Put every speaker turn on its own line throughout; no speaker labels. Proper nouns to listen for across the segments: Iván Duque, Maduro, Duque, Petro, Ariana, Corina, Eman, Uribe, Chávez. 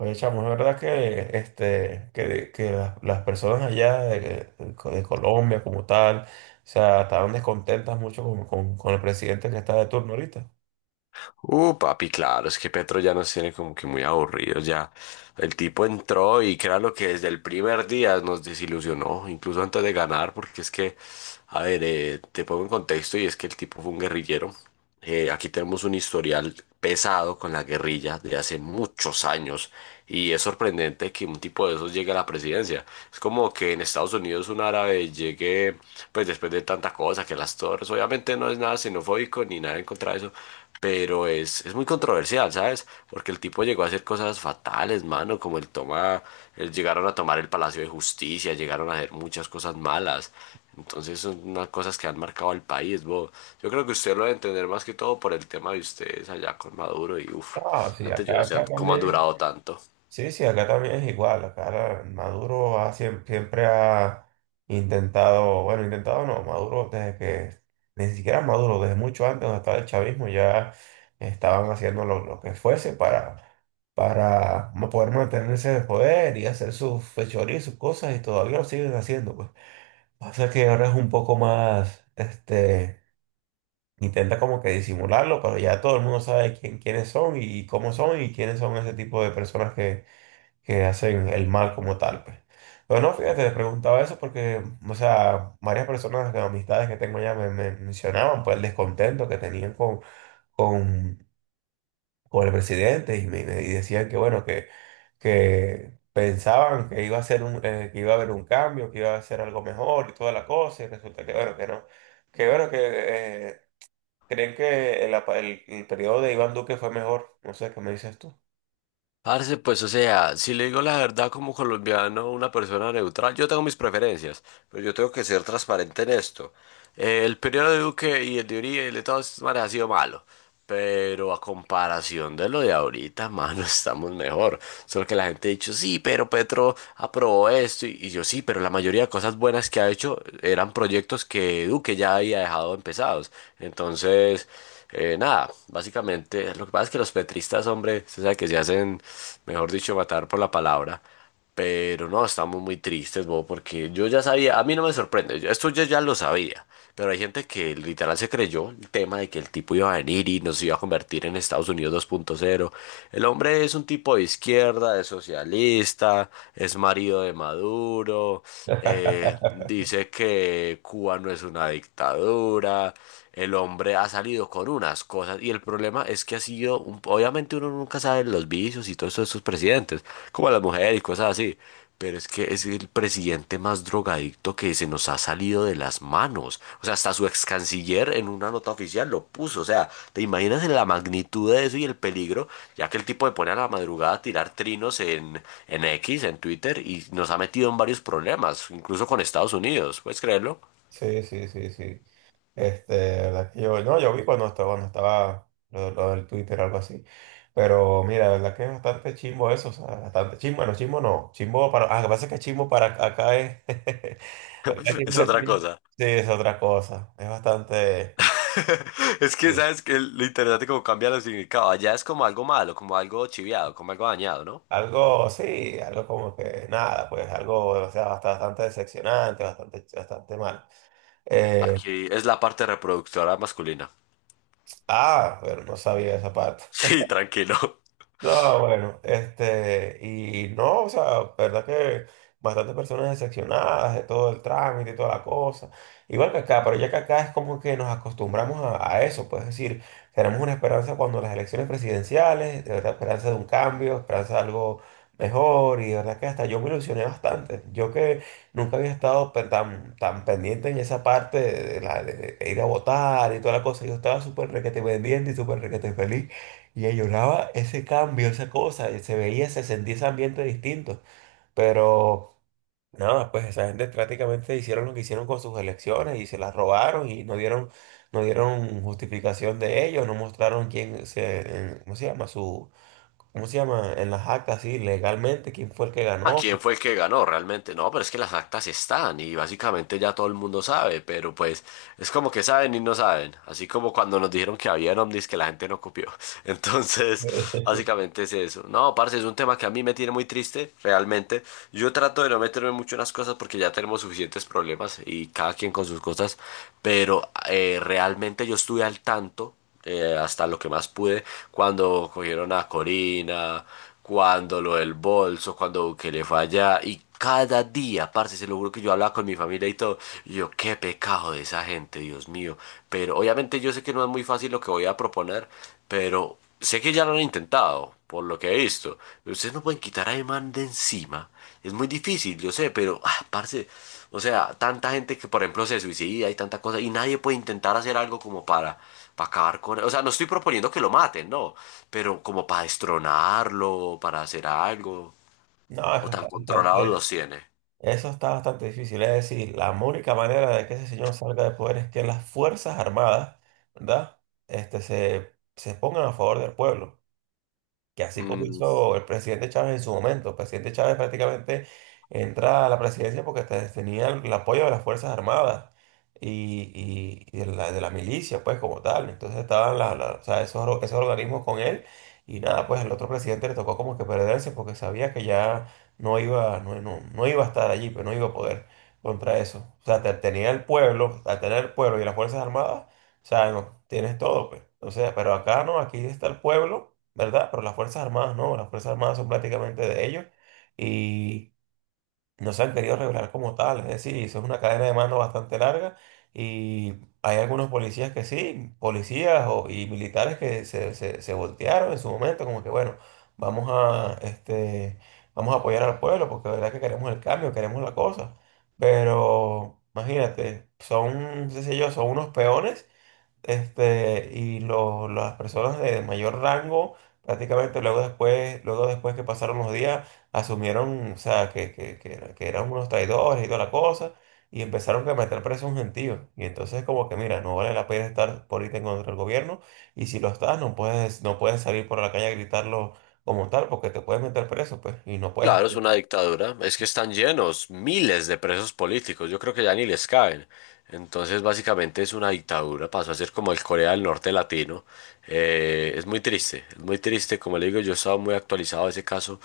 Oye, chamo, no es verdad que, que, las personas allá de, de Colombia como tal, o sea, estaban descontentas mucho con, con el presidente que está de turno ahorita.
Papi, claro, es que Petro ya nos tiene como que muy aburridos ya. El tipo entró y lo que desde el primer día nos desilusionó, incluso antes de ganar, porque es que, a ver, te pongo en contexto y es que el tipo fue un guerrillero, aquí tenemos un historial pesado con la guerrilla de hace muchos años y es sorprendente que un tipo de esos llegue a la presidencia. Es como que en Estados Unidos un árabe llegue, pues después de tanta cosa, que las torres, obviamente no es nada xenofóbico ni nada en contra de eso, pero es muy controversial, ¿sabes? Porque el tipo llegó a hacer cosas fatales, mano, como el toma, llegaron a tomar el Palacio de Justicia, llegaron a hacer muchas cosas malas. Entonces son unas cosas que han marcado al país, bo. Yo creo que usted lo debe entender más que todo por el tema de ustedes allá con Maduro y uff,
Ah, sí,
antes yo no sé
acá
cómo han
también.
durado tanto.
Sí, sí, acá también es igual. Acá Maduro ha, siempre ha intentado, bueno, intentado no, Maduro desde que, ni siquiera Maduro, desde mucho antes donde estaba el chavismo, ya estaban haciendo lo que fuese para poder mantenerse de poder y hacer sus fechorías, sus cosas, y todavía lo siguen haciendo, pues. Pasa que ahora es un poco más, intenta como que disimularlo, pero ya todo el mundo sabe quién, quiénes son y cómo son y quiénes son ese tipo de personas que hacen el mal como tal, pues. Pero no, fíjate, te preguntaba eso porque, o sea, varias personas, de amistades que tengo ya me mencionaban, pues, el descontento que tenían con, con el presidente y y decían que, bueno, que pensaban que iba a ser un, que iba a haber un cambio, que iba a ser algo mejor y toda la cosa, y resulta que, bueno, que no. Que, bueno, que creen que el, el periodo de Iván Duque fue mejor. No sé, ¿qué me dices tú?
Parce, pues o sea, si le digo la verdad como colombiano, una persona neutral, yo tengo mis preferencias, pero yo tengo que ser transparente en esto. El periodo de Duque y el de Uribe y el de todas estas maneras ha sido malo, pero a comparación de lo de ahorita, mano, estamos mejor. Solo que la gente ha dicho, sí, pero Petro aprobó esto, y yo sí, pero la mayoría de cosas buenas que ha hecho eran proyectos que Duque ya había dejado empezados. Entonces... Nada, básicamente, lo que pasa es que los petristas, hombre, se sabe que se hacen, mejor dicho, matar por la palabra. Pero no, estamos muy tristes, bo, porque yo ya sabía, a mí no me sorprende, esto yo ya lo sabía, pero hay gente que literal se creyó el tema de que el tipo iba a venir y nos iba a convertir en Estados Unidos 2.0. El hombre es un tipo de izquierda, es socialista, es marido de Maduro, dice que Cuba no es una dictadura. El hombre ha salido con unas cosas y el problema es que ha sido, obviamente uno nunca sabe los vicios y todo eso de sus presidentes, como las mujeres y cosas así, pero es que es el presidente más drogadicto que se nos ha salido de las manos. O sea, hasta su ex canciller en una nota oficial lo puso. O sea, ¿te imaginas la magnitud de eso y el peligro? Ya que el tipo le pone a la madrugada a tirar trinos en X, en Twitter, y nos ha metido en varios problemas, incluso con Estados Unidos. ¿Puedes creerlo?
Sí, sí, sí, sí. Este, la verdad que yo, no, yo vi cuando estaba lo del Twitter o algo así. Pero mira, la verdad que es bastante chimbo eso, o sea, bastante chimbo, bueno, chimbo no, chimbo para, ah, lo que pasa es que chimbo para acá es, acá es
Es
chimbo es,
otra
chimbo.
cosa.
Sí, es otra cosa, es bastante,
Es que,
sí,
¿sabes? Que lo interesante como cambia los significados. Allá es como algo malo, como algo chiviado, como algo dañado, ¿no?
sí, algo como que nada, pues algo, o sea, bastante decepcionante, bastante, bastante mal. Eh,
Aquí es la parte reproductora masculina.
ah, pero no sabía esa parte.
Sí, tranquilo.
No, bueno, este, y no, o sea, verdad que bastantes personas decepcionadas de todo el trámite y toda la cosa. Igual que acá, pero ya que acá es como que nos acostumbramos a eso, pues es decir, tenemos una esperanza cuando las elecciones presidenciales, de verdad, esperanza de un cambio, esperanza de algo mejor, y de verdad que hasta yo me ilusioné bastante. Yo que nunca había estado tan, tan pendiente en esa parte de, la, de ir a votar y toda la cosa, yo estaba súper requete pendiente y súper requete feliz. Y ella lloraba ese cambio, esa cosa, y se veía, se sentía ese ambiente distinto. Pero nada, pues esa gente prácticamente hicieron lo que hicieron con sus elecciones y se las robaron y no dieron, no dieron justificación de ello, no mostraron quién se, ¿cómo se llama? Su, ¿cómo se llama? En las actas, sí, legalmente, quién fue el que
¿A
ganó.
quién fue el que ganó realmente? No, pero es que las actas están y básicamente ya todo el mundo sabe, pero pues es como que saben y no saben, así como cuando nos dijeron que había en Omnis que la gente no copió. Entonces, básicamente es eso. No, parce, es un tema que a mí me tiene muy triste, realmente. Yo trato de no meterme mucho en las cosas porque ya tenemos suficientes problemas y cada quien con sus cosas, pero realmente yo estuve al tanto hasta lo que más pude, cuando cogieron a Corina, cuando lo del bolso, cuando le fue allá, y cada día, parce, se lo juro que yo hablaba con mi familia y todo, y yo, qué pecado de esa gente, Dios mío, pero obviamente yo sé que no es muy fácil lo que voy a proponer, pero sé que ya lo han intentado, por lo que he visto, ustedes no pueden quitar a Eman de encima, es muy difícil, yo sé, pero, ah, parce, o sea, tanta gente que, por ejemplo, se suicida y tanta cosa, y nadie puede intentar hacer algo como para acabar con él. O sea, no estoy proponiendo que lo maten, no. Pero como para destronarlo, para hacer algo.
No,
O
eso
tan
está
controlados
bastante.
los tiene.
Eso está bastante difícil. Es decir, la única manera de que ese señor salga de poder es que las Fuerzas Armadas, ¿verdad? Este, se pongan a favor del pueblo que así como
Mm,
hizo el presidente Chávez en su momento. El presidente Chávez prácticamente entra a la presidencia porque tenía el apoyo de las Fuerzas Armadas y, y de la milicia, pues como tal. Entonces estaban o sea, esos, esos organismos con él y nada, pues al otro presidente le tocó como que perderse porque sabía que ya no iba, no, no iba a estar allí, pero no iba a poder contra eso. O sea, tenía el pueblo, al tener el pueblo y las Fuerzas Armadas. O sea, no, tienes todo, pues. O sea, pero acá no, aquí está el pueblo, ¿verdad? Pero las Fuerzas Armadas no, las Fuerzas Armadas son prácticamente de ellos y no se han querido revelar como tal. Es decir, eso es una cadena de mando bastante larga y hay algunos policías que sí, policías y militares que se, se voltearon en su momento, como que bueno, vamos a, vamos a apoyar al pueblo porque la verdad que queremos el cambio, queremos la cosa. Pero imagínate, son, qué sé yo, son unos peones, y las personas de mayor rango, prácticamente luego después que pasaron los días, asumieron, o sea, que eran unos traidores y toda la cosa, y empezaron a meter preso a un gentío. Y entonces como que, mira, no vale la pena estar por ahorita en contra del gobierno, y si lo estás, no puedes, no puedes salir por la calle a gritarlo como tal, porque te puedes meter preso, pues, y no puedes...
claro, es una dictadura. Es que están llenos, miles de presos políticos. Yo creo que ya ni les caben. Entonces, básicamente es una dictadura. Pasó a ser como el Corea del Norte latino. Es muy triste, es muy triste. Como le digo, yo estaba muy actualizado de ese caso.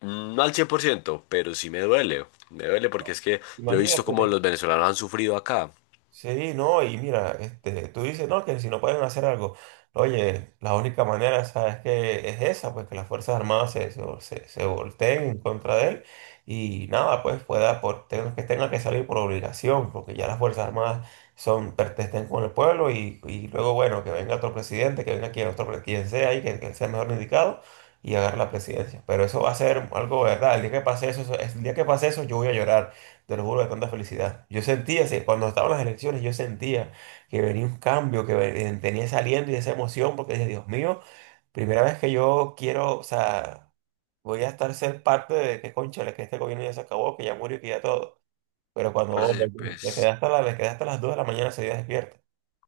Mm, no al 100%, pero sí me duele. Me duele porque es que yo he visto cómo
Imagínate.
los venezolanos han sufrido acá.
Sí, no, y mira, tú dices, no, que si no pueden hacer algo, oye, la única manera, ¿sabes que es esa? Pues que las Fuerzas Armadas se volteen en contra de él y nada, pues pueda, por, que tenga que salir por obligación, porque ya las Fuerzas Armadas son, pertenecen con el pueblo y luego, bueno, que venga otro presidente, que venga quien, otro, quien sea y que sea mejor indicado y agarre la presidencia. Pero eso va a ser algo, ¿verdad? El día que pase eso, el día que pase eso, yo voy a llorar. Te lo juro de tanta felicidad. Yo sentía, cuando estaban las elecciones, yo sentía que venía un cambio, tenía ese y esa emoción, porque dije, Dios mío, primera vez que yo quiero, o sea, voy a estar ser parte de que, cónchale, que este gobierno ya se acabó, que ya murió, que ya todo. Pero cuando
Parce,
vos te quedaste
pues,
hasta, le quedé hasta las 2 de la mañana, seguía despierto. O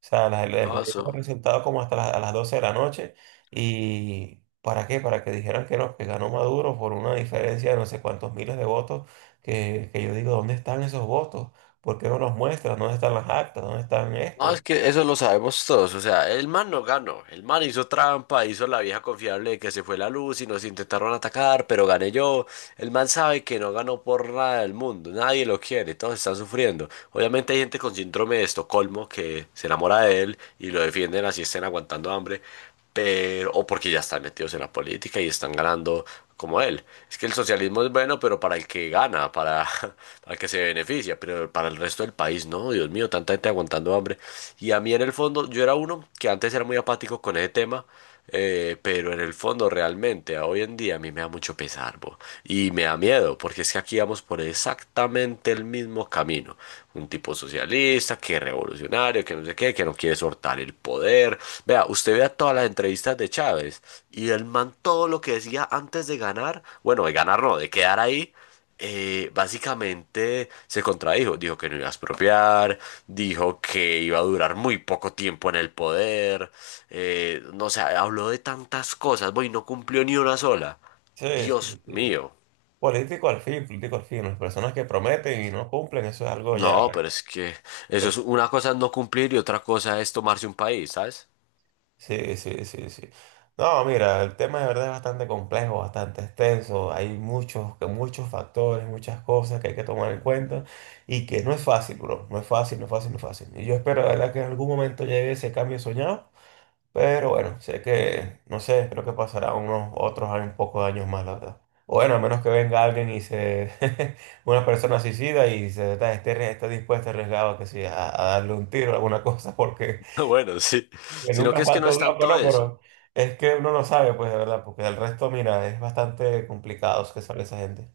sea, el
no,
proyecto
eso,
fue como hasta las, a las 12 de la noche. ¿Y para qué? Para que dijeran que no, que ganó Maduro por una diferencia de no sé cuántos miles de votos, que yo digo, ¿dónde están esos votos? ¿Por qué no los muestran? ¿Dónde están las actas? ¿Dónde están
no,
estos?
es que eso lo sabemos todos, o sea, el man no ganó, el man hizo trampa, hizo la vieja confiable de que se fue la luz y nos intentaron atacar, pero gané yo, el man sabe que no ganó por nada del mundo, nadie lo quiere, todos están sufriendo, obviamente hay gente con síndrome de Estocolmo que se enamora de él y lo defienden así estén aguantando hambre, pero, o porque ya están metidos en la política y están ganando como él. Es que el socialismo es bueno, pero para el que gana, para, para el que se beneficia, pero para el resto del país, no, Dios mío, tanta gente aguantando hambre. Y a mí en el fondo, yo era uno que antes era muy apático con ese tema, pero en el fondo realmente a hoy en día a mí me da mucho pesar, bo, y me da miedo, porque es que aquí vamos por exactamente el mismo camino. Un tipo socialista, que revolucionario, que no sé qué, que no quiere soltar el poder. Vea, usted vea todas las entrevistas de Chávez y el man todo lo que decía antes de ganar, bueno, de ganar no, de quedar ahí. Básicamente se contradijo, dijo que no iba a expropiar, dijo que iba a durar muy poco tiempo en el poder, no sé, habló de tantas cosas, voy, no cumplió ni una sola.
Sí,
Dios
sí, sí.
mío.
Político al fin, político al fin. Las personas que prometen y no cumplen, eso es algo ya.
No, pero es que eso es una cosa es no cumplir y otra cosa es tomarse un país, ¿sabes?
Sí, sí, sí, sí. No, mira, el tema de verdad es bastante complejo, bastante extenso. Hay muchos, muchos factores, muchas cosas que hay que tomar en cuenta y que no es fácil, bro. No es fácil, no es fácil, no es fácil. Y yo espero, de verdad, que en algún momento llegue ese cambio soñado. Pero bueno, sé que, no sé, creo que pasará unos otros años, un poco de años más, la verdad. O bueno, a menos que venga alguien y se, una persona suicida y esté, esté dispuesta a arriesgar, que sí, a darle un tiro o alguna cosa, porque
Bueno, sí.
que
Sino que
nunca
es que no
falta
es
un loco,
tanto
¿no?
eso.
Pero es que uno no sabe, pues, de verdad, porque el resto, mira, es bastante complicado que sale esa gente.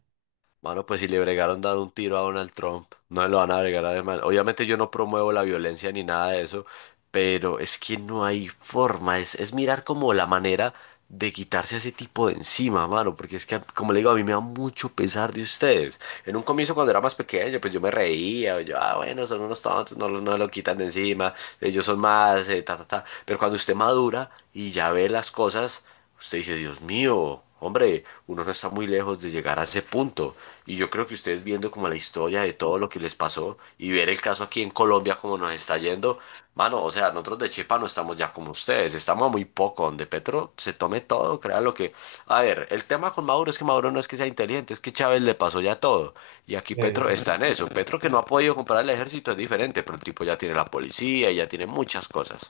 Mano, pues si le bregaron dando un tiro a Donald Trump, no se lo van a bregar a ese man. Obviamente yo no promuevo la violencia ni nada de eso, pero es que no hay forma. Es mirar como la manera de quitarse a ese tipo de encima, mano. Porque es que, como le digo, a mí me da mucho pesar de ustedes. En un comienzo cuando era más pequeño, pues yo me reía. Yo, ah, bueno, son unos tontos, no, no lo quitan de encima. Ellos son más, ta, ta, ta. Pero cuando usted madura y ya ve las cosas... Usted dice, Dios mío, hombre, uno no está muy lejos de llegar a ese punto. Y yo creo que ustedes viendo como la historia de todo lo que les pasó y ver el caso aquí en Colombia como nos está yendo, mano, o sea, nosotros de Chepa no estamos ya como ustedes, estamos a muy poco, donde Petro se tome todo, crea lo que... A ver, el tema con Maduro es que Maduro no es que sea inteligente, es que Chávez le pasó ya todo. Y aquí Petro
Sí.
está en eso. Petro que no ha podido comprar el ejército es diferente, pero el tipo ya tiene la policía y ya tiene muchas cosas.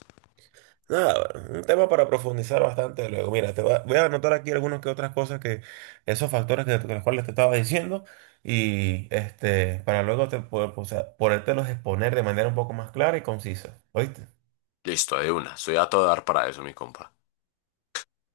Nada, bueno, un tema para profundizar bastante luego. Mira, voy a anotar aquí algunas que otras cosas que, esos factores que, de los cuales te estaba diciendo, y este, para luego te poder, o sea, podértelos exponer de manera un poco más clara y concisa. ¿Oíste?
Listo, de una, soy a todo dar para eso, mi compa.